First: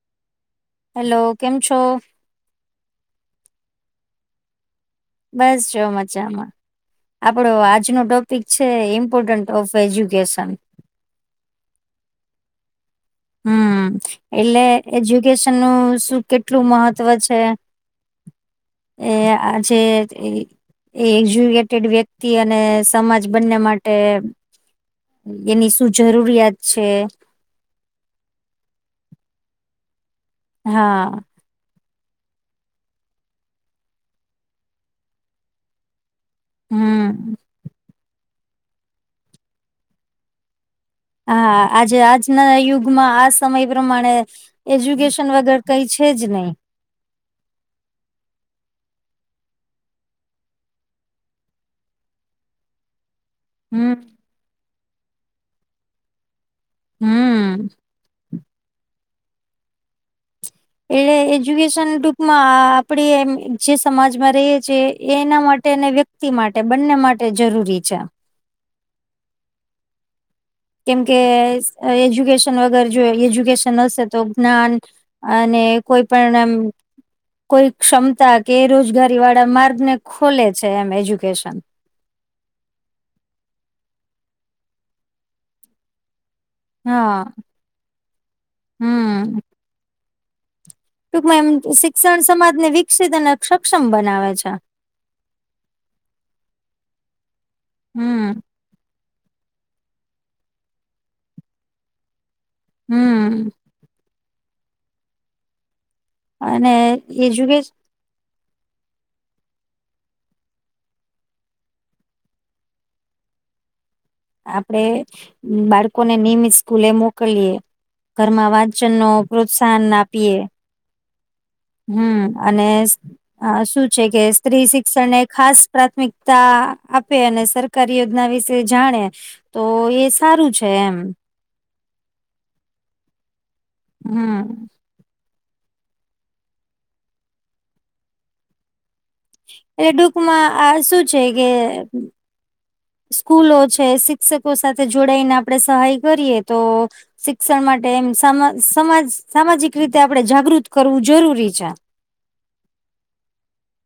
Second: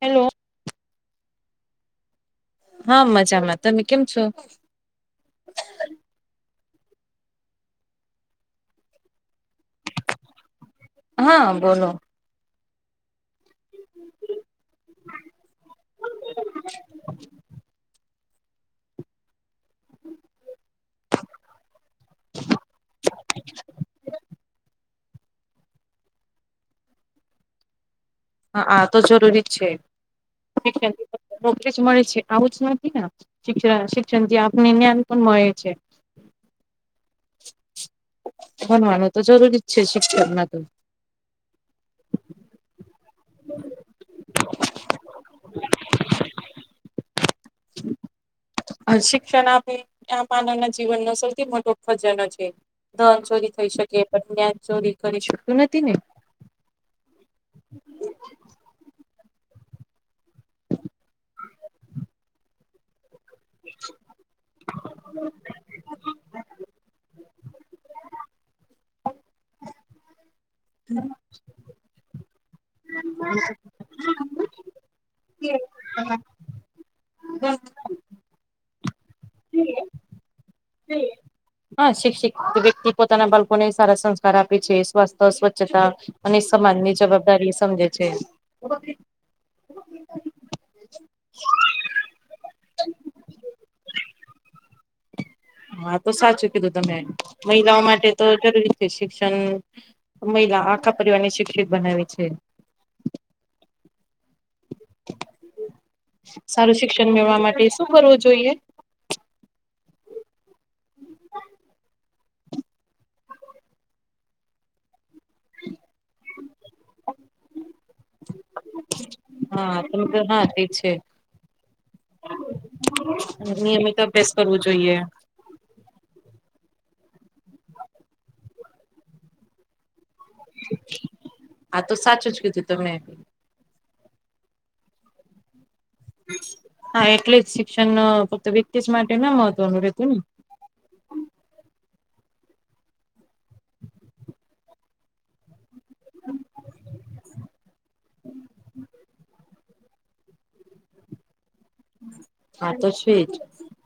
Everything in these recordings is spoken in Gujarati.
હેલો હેલો કેમ છો હા મજામાં તમે કેમ છો. બસ જો મજામાં. આપડો આજનો ટોપિક છે ઇમ્પોર્ટન્ટ ઓફ એજ્યુકેશન. હા બોલો હમ એટલે એજ્યુકેશન નું શું કેટલું મહત્વ છે એ આજે એ એ એજ્યુકેટેડ વ્યક્તિ અને સમાજ બંને માટે એની શું જરૂરિયાત છે હા આ તો જરૂરી છે હા નોકરી જ મળે છે આવું જ નથી ને શિક્ષ શિક્ષણ જે આપની નનપણ હોય છે હમ ભનવાનું તો જરૂરી જ છે શિક્ષક માં તો હા આજે આજના યુગમાં સમય પ્રમાણે એજ્યુકેશન વગર કઈ છે જ નહી શિક્ષણ આપે આ માનવના જીવનનો સૌથી મોટો ભજનો છે દન ચોરી થઈ હમ શકે પણ જ્ઞાન ચોરી કરી શક્યું નથી ને. હમ. એટલે એજ્યુકેશન ટૂંકમાં આપડી એમ જે સમાજમાં રહી છે એ એના માટે અને વ્યક્તિ માટે બંને માટે જરૂરી છે. કેમકે એજ્યુકેશન વગર જો એજ્યુકેશન હશે તો જ્ઞાન અને કોઈ પણમ કોઈ ક્ષમતા કે રોજગારી વાળા માર્ગને ખોલે છે એમ એજ્યુકેશન. હા શિક્ષિત વ્યક્તિ પોતાના બાળકોને સારા સંસ્કાર આપે છે સ્વાસ્થ સ્વચ્છતા અને સમાજ ની હા જવાબદારી સમજે છે. હમ ટૂંકમાં એમ શિક્ષણ સમાજને વિકસિત અને સક્ષમ બનાવે છે. હા તો સાચું કીધું તમે મહિલાઓ માટે તો હમ જરૂરી છે શિક્ષણ મહિલા આખા પરિવાર ને શિક્ષિત બનાવે છે. હમ અને સારું શિક્ષણ મેળવા એજ્યુકેશ માટે શું કરવું જોઈએ. આપડે બાળકોને નિયમિત સ્કૂલે મોકલીએ. ઘરમાં વાંચન નો પ્રોત્સાહન આપીએ. એ છે. હમ્મ, અને અ શું નિયમિત છે કે, અભ્યાસ કરવો સ્ત્રી જોઈએ શિક્ષણ એક ખાસ પ્રાથમિકતા આપે, અને સરકારી યોજના વિશે જાણે, તો એ હારું છે એમ. હા તો સાચું જ કીધું તમે. હમ હા એટલે જ શિક્ષણ ન ફક્ત વ્યક્તિસ માટે ના મહત્વનું રહેતું ને હ આ શું જ છે કે સ્કૂલો છે શિક્ષકો સાથે જોડાઈને આપણે સહાય કરીએ તો શિક્ષણ માટે એમ સમાજ સામાજિક રીતે આપણે જાગૃત કરવું જરૂરી છે. હા તો છેજ,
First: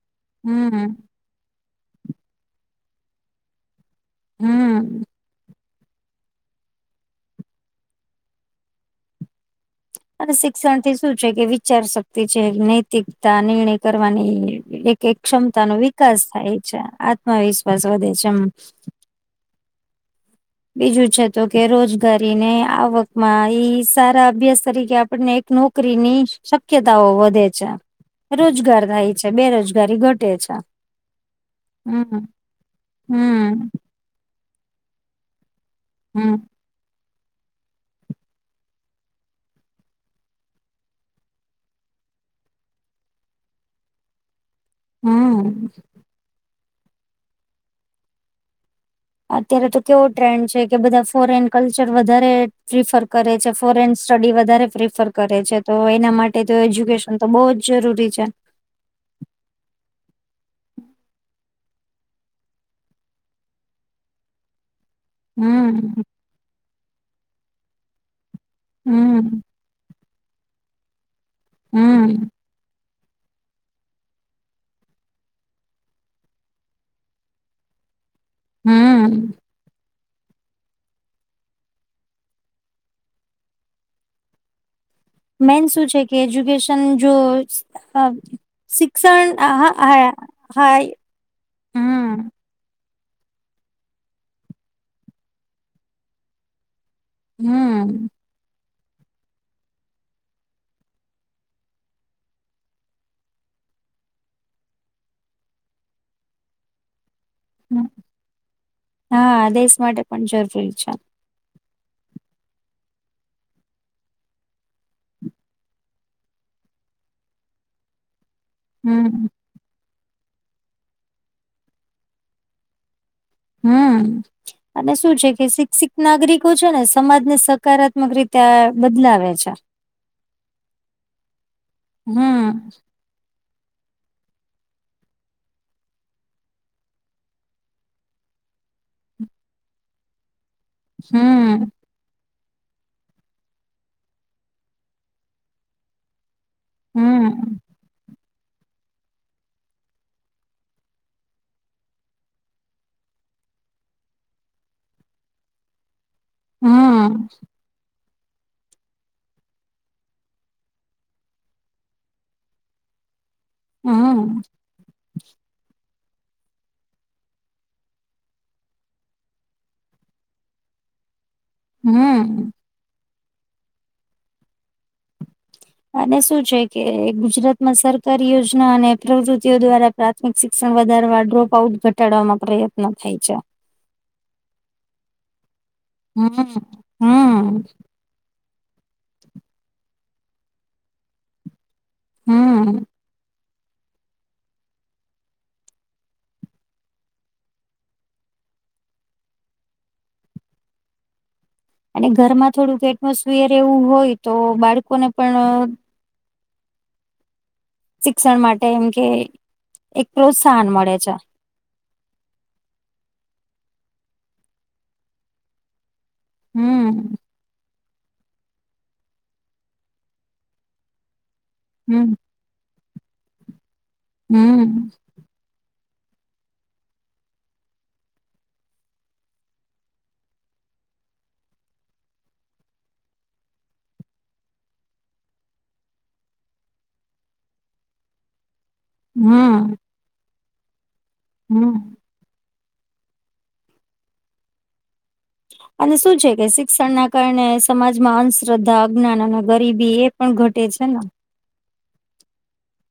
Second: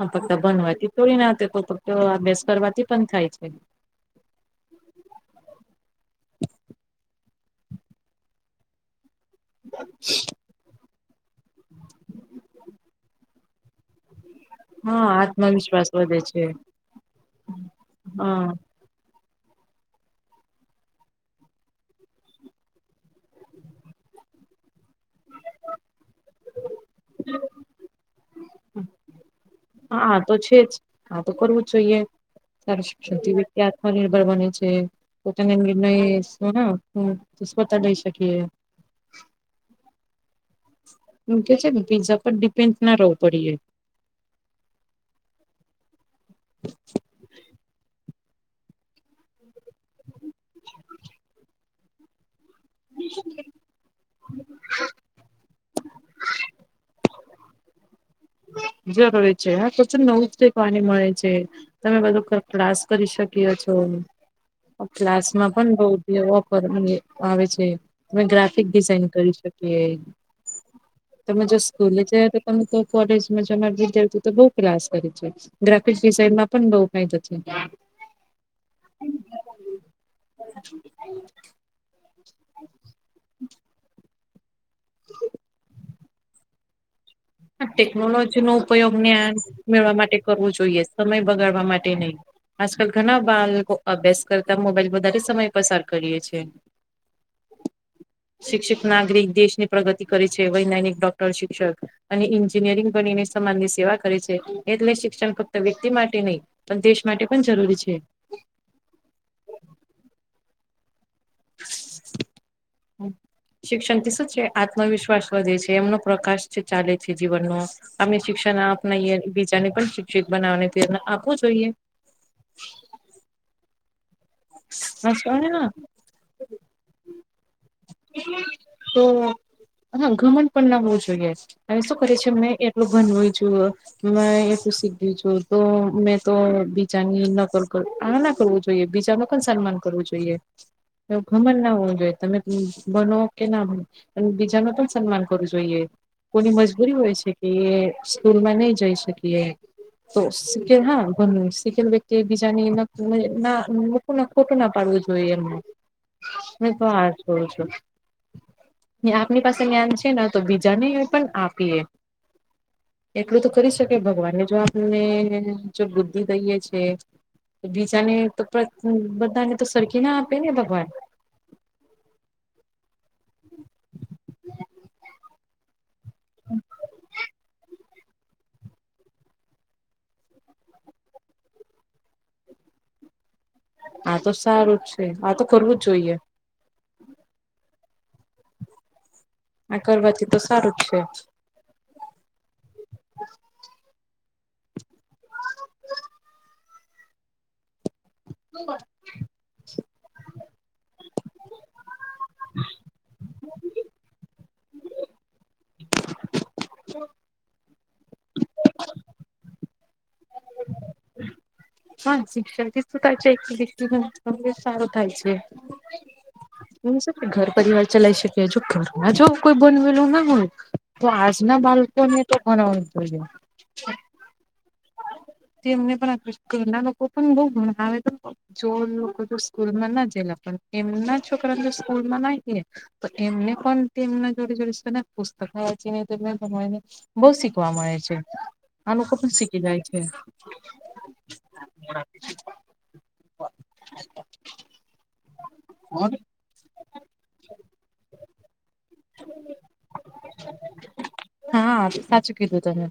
આ [unintelligible] તો હમ અભ્યાસ કરવાથી પણ થાય છે. હમ્મ [inaudible] અને શિક્ષણ થી શું છે કે, વિચાર શક્તિ છે, નૈતિકતા નિર્ણય કરવાની એક હા એક ક્ષમતા નો આત્મવિશ્વાસ વધે વિકાસ થાય છે, આત્મવિશ્વાસ વધે છે એમ. હા બીજું છે તો કે, રોજગારીને આવકમાં ઈ સારા અભ્યાસ તરીકે આપ પને એક નોકરીની શક્યતાઓ વધે છે. રોજગાર થાય છે, બે રોજગારી હા ઘટે તો છે. જ હા તો કરવું જોઈએ, હમ સારું શિક્ષણ થી હમ વિધાર્થ અ નિર્ભર બન્યું છે, પોતેને નિર્ણય હમ સોના સ્વતા લઈ શકીએ. એ કે છે બીઝા પર ડિપેન્ડ ન રહેવું પડીએ. હમ્મ [inaudible] અત્યારે તો કેવો ટ્રેન્ડ છે, કે બધા ફોરેન કલ્ચર વધારે પ્રિફર કરે છે. ફોરેન સ્ટડી વધારે પ્રેફર કરે છે, તો એના માટે તો એજ્યુકેશન તો બહુ જ જરૂરી છે. જરૂરી છે, હા તો છે નવું કઈ પાણી મળે છે. તમે બધું ક્કલાસ કરી શકી્યો છો. ક્લાસમાં પણ બઉ હમ બી ઓફર મને આવે છે. તમે ગ્રાફિક ડિઝાઇન કરી હમ શકીએ, તમે જો સ્કૂલે જ હમ તો તમે તે એકોડિસ મજમાતે જોઈતું તો બઉ ક્લાસ કરે છે, ગ્રાફિક્સ ડિઝઇનમાં પણ બઉ ફાયદો છે. હમ્મ [inaudible] [inaudible] મેન શું છે કે એજ્યુકેશ સન જો, આ ટેકનોલોજી નો ઉપયોગ શિક્ષણ જ્ઞાન મેળવા આહા માટે કરવો હા ઇ જોઈએ સમય બગાડવા માટે નહી. આજકાલ ઘણા બાલકો અભ્યાસ કરતા, મોબાઈલ વધારે સમય પસાર કરીએે છીયે. હમ્મ શિક્ષિત નાગરિક દેશની પ્રગતિ કરે છે, વૈજ્ઞાનિક, ડોક્ટર, શિક્ષક. અને એન્જિનિયરિંગ બનીને સમાનની સેવા કરે છે, એટલે શિક્ષણ ફક્ત વ્યક્તિ માટે નહીં, પણ દેશ માટે પણ જરૂરી છે. હા, દેશ માટે પણ જરૂરી છે. [inaudible] શિક્ષણથી શું છે, આત્મવિશ્વાસ વધે છે, એમનો પ્રકાશ છે ચાલે છે જીવનનો. અમે શિક્ષણ આપનાયે, હમ બીજાને પણ શિક્ષિત બનાવવાની પ્રેરણા આપવું જોઈએ. હમ્મ આમા શું છે કે શિક્ષિત નાગરિકો છે ને, સમાજને સકારાત્મક રીતે એ તો બદલાવે છે. હા ઘમંડ પણ ના હોવું જોઈએ, હવે શું કરે છે મે હમ એટલું ઘનવું જોએ મે એું શીખ્યું છું તો મેં તો બીજાની નકર કર આ ના કરવું જોઈએ બીજા ન સન્માન કરવું જોઈએ એ ઘમન હમ ના હોવું જોઈએ તમે હમ ભનો કે ના ભનો અને બીજા ન પણ સન્માન કરવું જોઈએ કોની મજબૂરી હોય છે કે હમ એ સ્કૂલમાં નઈ જઈ શકીએ તો શીખેલ હા, પણ સીખેલ વ્યક્તિ એક બીજાની ન નહ ના તો નેપટોપ ન આપવું જોઈએ, હું પણ આજ હમ કરું છું. ને આપની પાસે જ્ઞાન છે, ને તો બીજા નેઇ પણ આપીએે. એટલું તો કરી શકે હમ ભગવાનને જો આપ ને જો બુદ્ધિ દઈએ છે, તો બીજાને તો પર હમ્મ, બધાને તો સરખી ના આપે ને ભગવાન. હમ અને શું છે કે ગુજરાતમાં સર તર યોજના અને પ્રવૃતિઓ દ્વારા પ્રાથમિક શિક્ષણ વધારવા ડ્રોપ આઉટ ઘટાડવાવામાં પ્રયત્ન થાય છે આ તો સારું છે આ તો કરવું જ જોઈએ હમ હમ આ કરવાથી તો સારું જ છે હમ હ હ અને ઘરમાં થોડુંક એટમોસફિયર એવું હોય તો બાળકોને પણ હ શિક્ષણ માટે એમ કે એક પ્રોત્સાહન મળે છે હા શિક્ષાથીધ છે એક દ સારું થાય છે હું હમ છે ઘર પરિવાર ચલાવી શકી હજ ઘરમાં જો કોઈ બનવેલું ના હોય તો આજ ના હમ બાળકોને તો ઘણ હમ મને બરા ક કર ના નકો પનગો હાવવે દ જો લોકો તો સ્કૂલ માં ના જયેલા પણ એમના છોકરાને જો સ્કૂલમાં નાે તો એમને કો એમને જોડી જોડીશ ને પુસ્તક વાચી ન તો એને બઉ શીખવા મળે છે આ લોકો પણ શીખી હમ જાય છે હમ [inaudible] અને શું છે કે શિક્ષણ ના કારણે સમાજમાં અંધશ્રદ્ધા જ્ઞ ના ના ગરીબી એ પણ ઘટે છે ને હા સાચું કીધું તમે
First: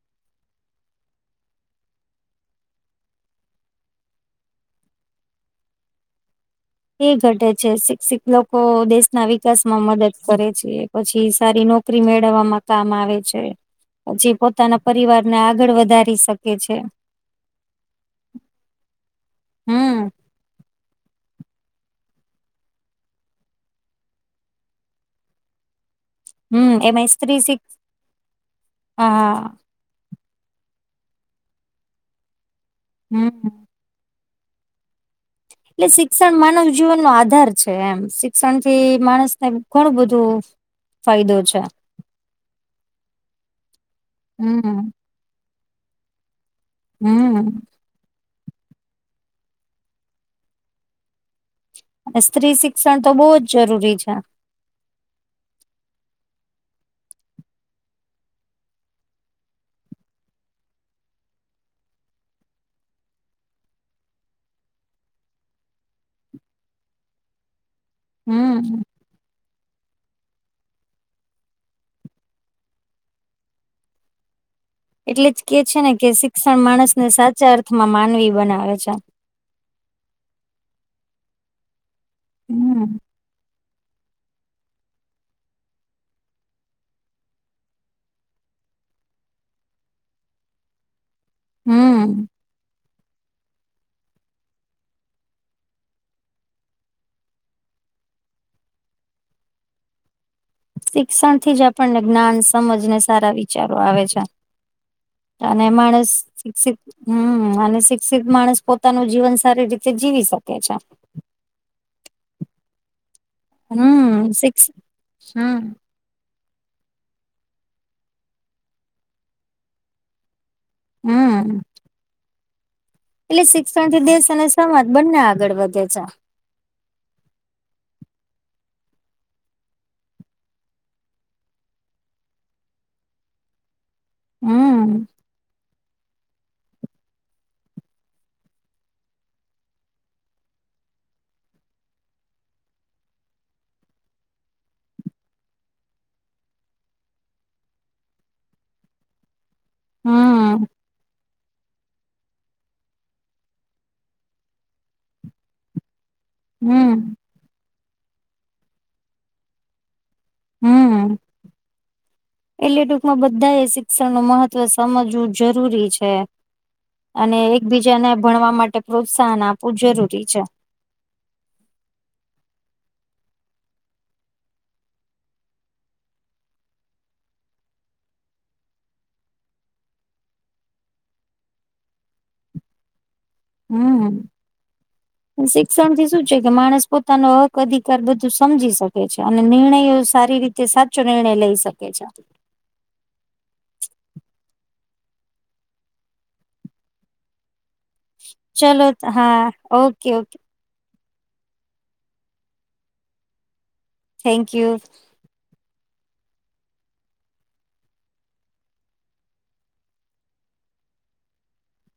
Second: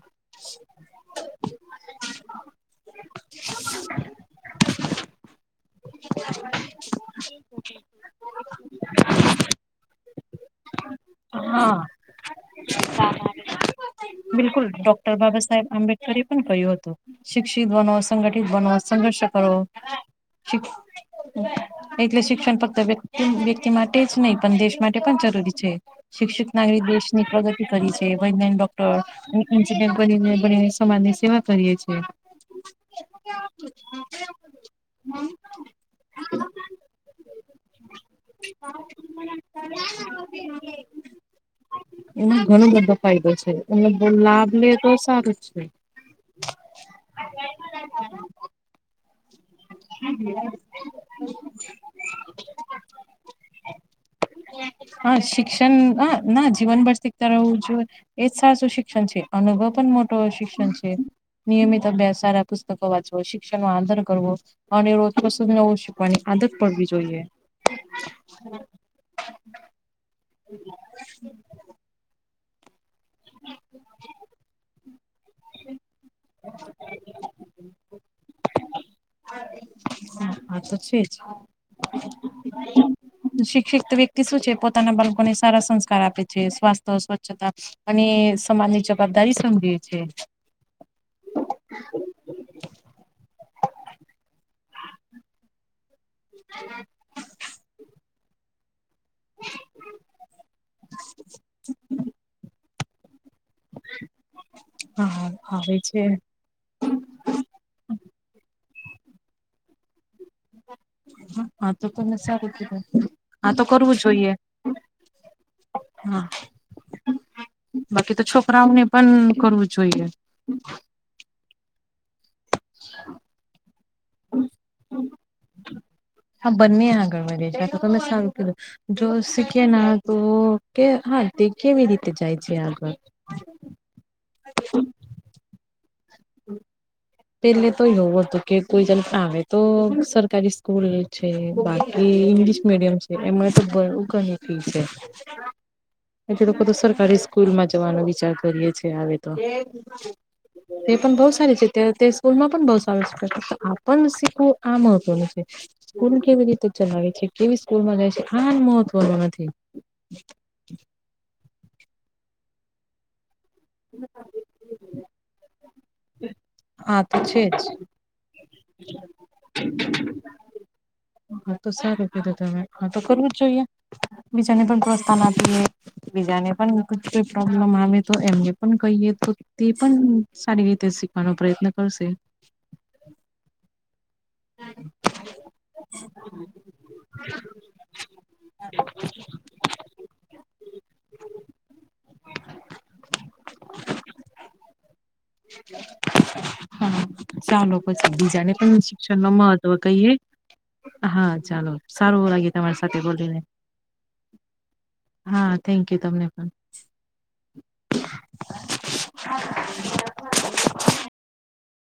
[inaudible] એ ઘટે છે શિક્ષિત લોકો દેશના વિકાસ માં મદદ કરે છે પછી સારી હા નોકરી મેળવવામાં કામ આવે છે પછી બિલકુલ પોતાના ડોક્ટર પરિવારને બાબા સાહેબ આગળ વધારી આંબેડકરે પણ શકે છે કહ્યું હતું શિક્ષિત બનો સંગઠિત બનો સંઘર્ષ કરો હમ શ એટલે શિક્ષણ ફક્ત વ્યક્તિ વ્યક્તિ માટે જ નહી પણ દેશ માટે પણ જરૂરી છે શિક્ષિત નાગરી હમ એમાં દેશની સ્ત્રી શિક પ્રગતિ કરી છે વૈજ્ઞાનિક હા ડોક્ટર કરીને બ સમાજ ની સેવા કરીએ છ છે હમ હ હમ એટલે શિક્ષણ માનવ જીવન નો આધાર છે એમ શિક્ષણથી માણસને ઘણું બધું ફાયદો છે એમાં ઘણો બધો ફાયદો છે એનો લાભ લે તો હમ સારો છે હમ હમ હમ સ્ત્રી શિક્ષણ તો બહુ જ જરૂરી છે. હા શિક્ષણ હ ના જીવન બડક તાર ઉ જો એજ સાચું શિક્ષણ છે અનુભવ પણ મોટો શિક્ષણ છે નિયમિત અભ્યાસ સારા પુસ્તકો વાંચવો શિક્ષણ નો આધાર કરવો અને રોજ કશું નવું શીખવાની આદત પડવી જોઈએ. હમ્મ. હમ્મ. [inaudible] એટલે જ કે છે ને કે શિક્ષણ માણસને સાચા અર્થમાં માનવી બનાવે છે. આ તો છે જ. હમ. શિક્ વ્યક્તિ શું છે પોતાના બાળકોને સારા સંસ્કાર આપે છે સ્વાસ્થ્ય, સ્વચ્છતા. અને સમાજની જવાબદારી સમજે છે. હમ્મ. [inaudible] શિક્ષણ થી જ આપણને જ્ઞાન, સમજ ને સારા વિ બચારો આવે છે હા અને આવે છે માણસ શિક્ષિત હમ અને શિક્ષિત માણસ પોતાનું જીવન સારી રીતે જીવી શકે છે. હા તો તને સારું કીધું હા તો કરવું હમ જોઈએ. શિક્ષ હમ હા બાકી તો છોકરાઓને પણ કરવું જોઈએ. હમ્મ. [inaudible] એટલે શિક્ષણ થી દેશ અને સમાજ બંને આગળ વધે છે. હા બંને આગળ વધે છે તો તમે. [unintelligible] જો શીખી ના તો કે હા તે કેવી રીતે જાય છે આગળ. હ. હમ્મ. હમ્મ. પેલે તો એવું હતું કે કોઈ જ આવે તો સરકારી સ્કૂલ છે બાર. એ ઇંગ્લિશ મીડિયમ છે એમાં તો બું ઘણી ફી છે. [inaudible] એ લોકો તો સરકારી સ્કૂલમાં જવાનો વિચાર કરીએે છે હવે તો. હમ તે પણ બહુ સારી છે. તે તે સ્કૂલ માં પણ બહુ સારુ શિખવે છે. આપણને શીખવું આ મહત્વનું છે. સ્કૂલ કેવી રીતે ચલાવે હમ છે કેવી સ્કૂલ માં જાય છે આન મહત્વનું નથી. હમ એટલે ટૂંકમાં બધા એ શિક્ષણ નું મહત્વ સમજવું. જરૂરી છે હા તો અને છે જ એકબીજાને ભણવા માટે પ્રોત્સા શાન આપવું જરૂરી છે. હા તો સારુ કીધું તમે હા તો કરવું જ જોઈએ બીજાને પણ પ્રોસ્થાન આપીએ. બીજાને પણ કુછ કુછ પ્રોબ્લમ આવે તો એમને પણ કહીએ તો. તે પણ સારી રીતે શીખવાનો પ્રયત્ન કરશે. હમ્મ. શિક્ષણથી શું છે કે માણસ પોતાનો હક અધિકાર બધું સમજી શકે છે અને નિર્ણયો સારી રીતે તે સાચો નિર્ણય લઈ શકે છે. હા ચાલો પછી બીજાને પણ ચલો શિક્ષણ નો હા મહત્વ ઓકે કહીયએ. ઓકે હા ચાલો સારું લાગ્યું તમારી સાથે બોલીને. Thank you. હા થેન્ક યુ તમને પણ.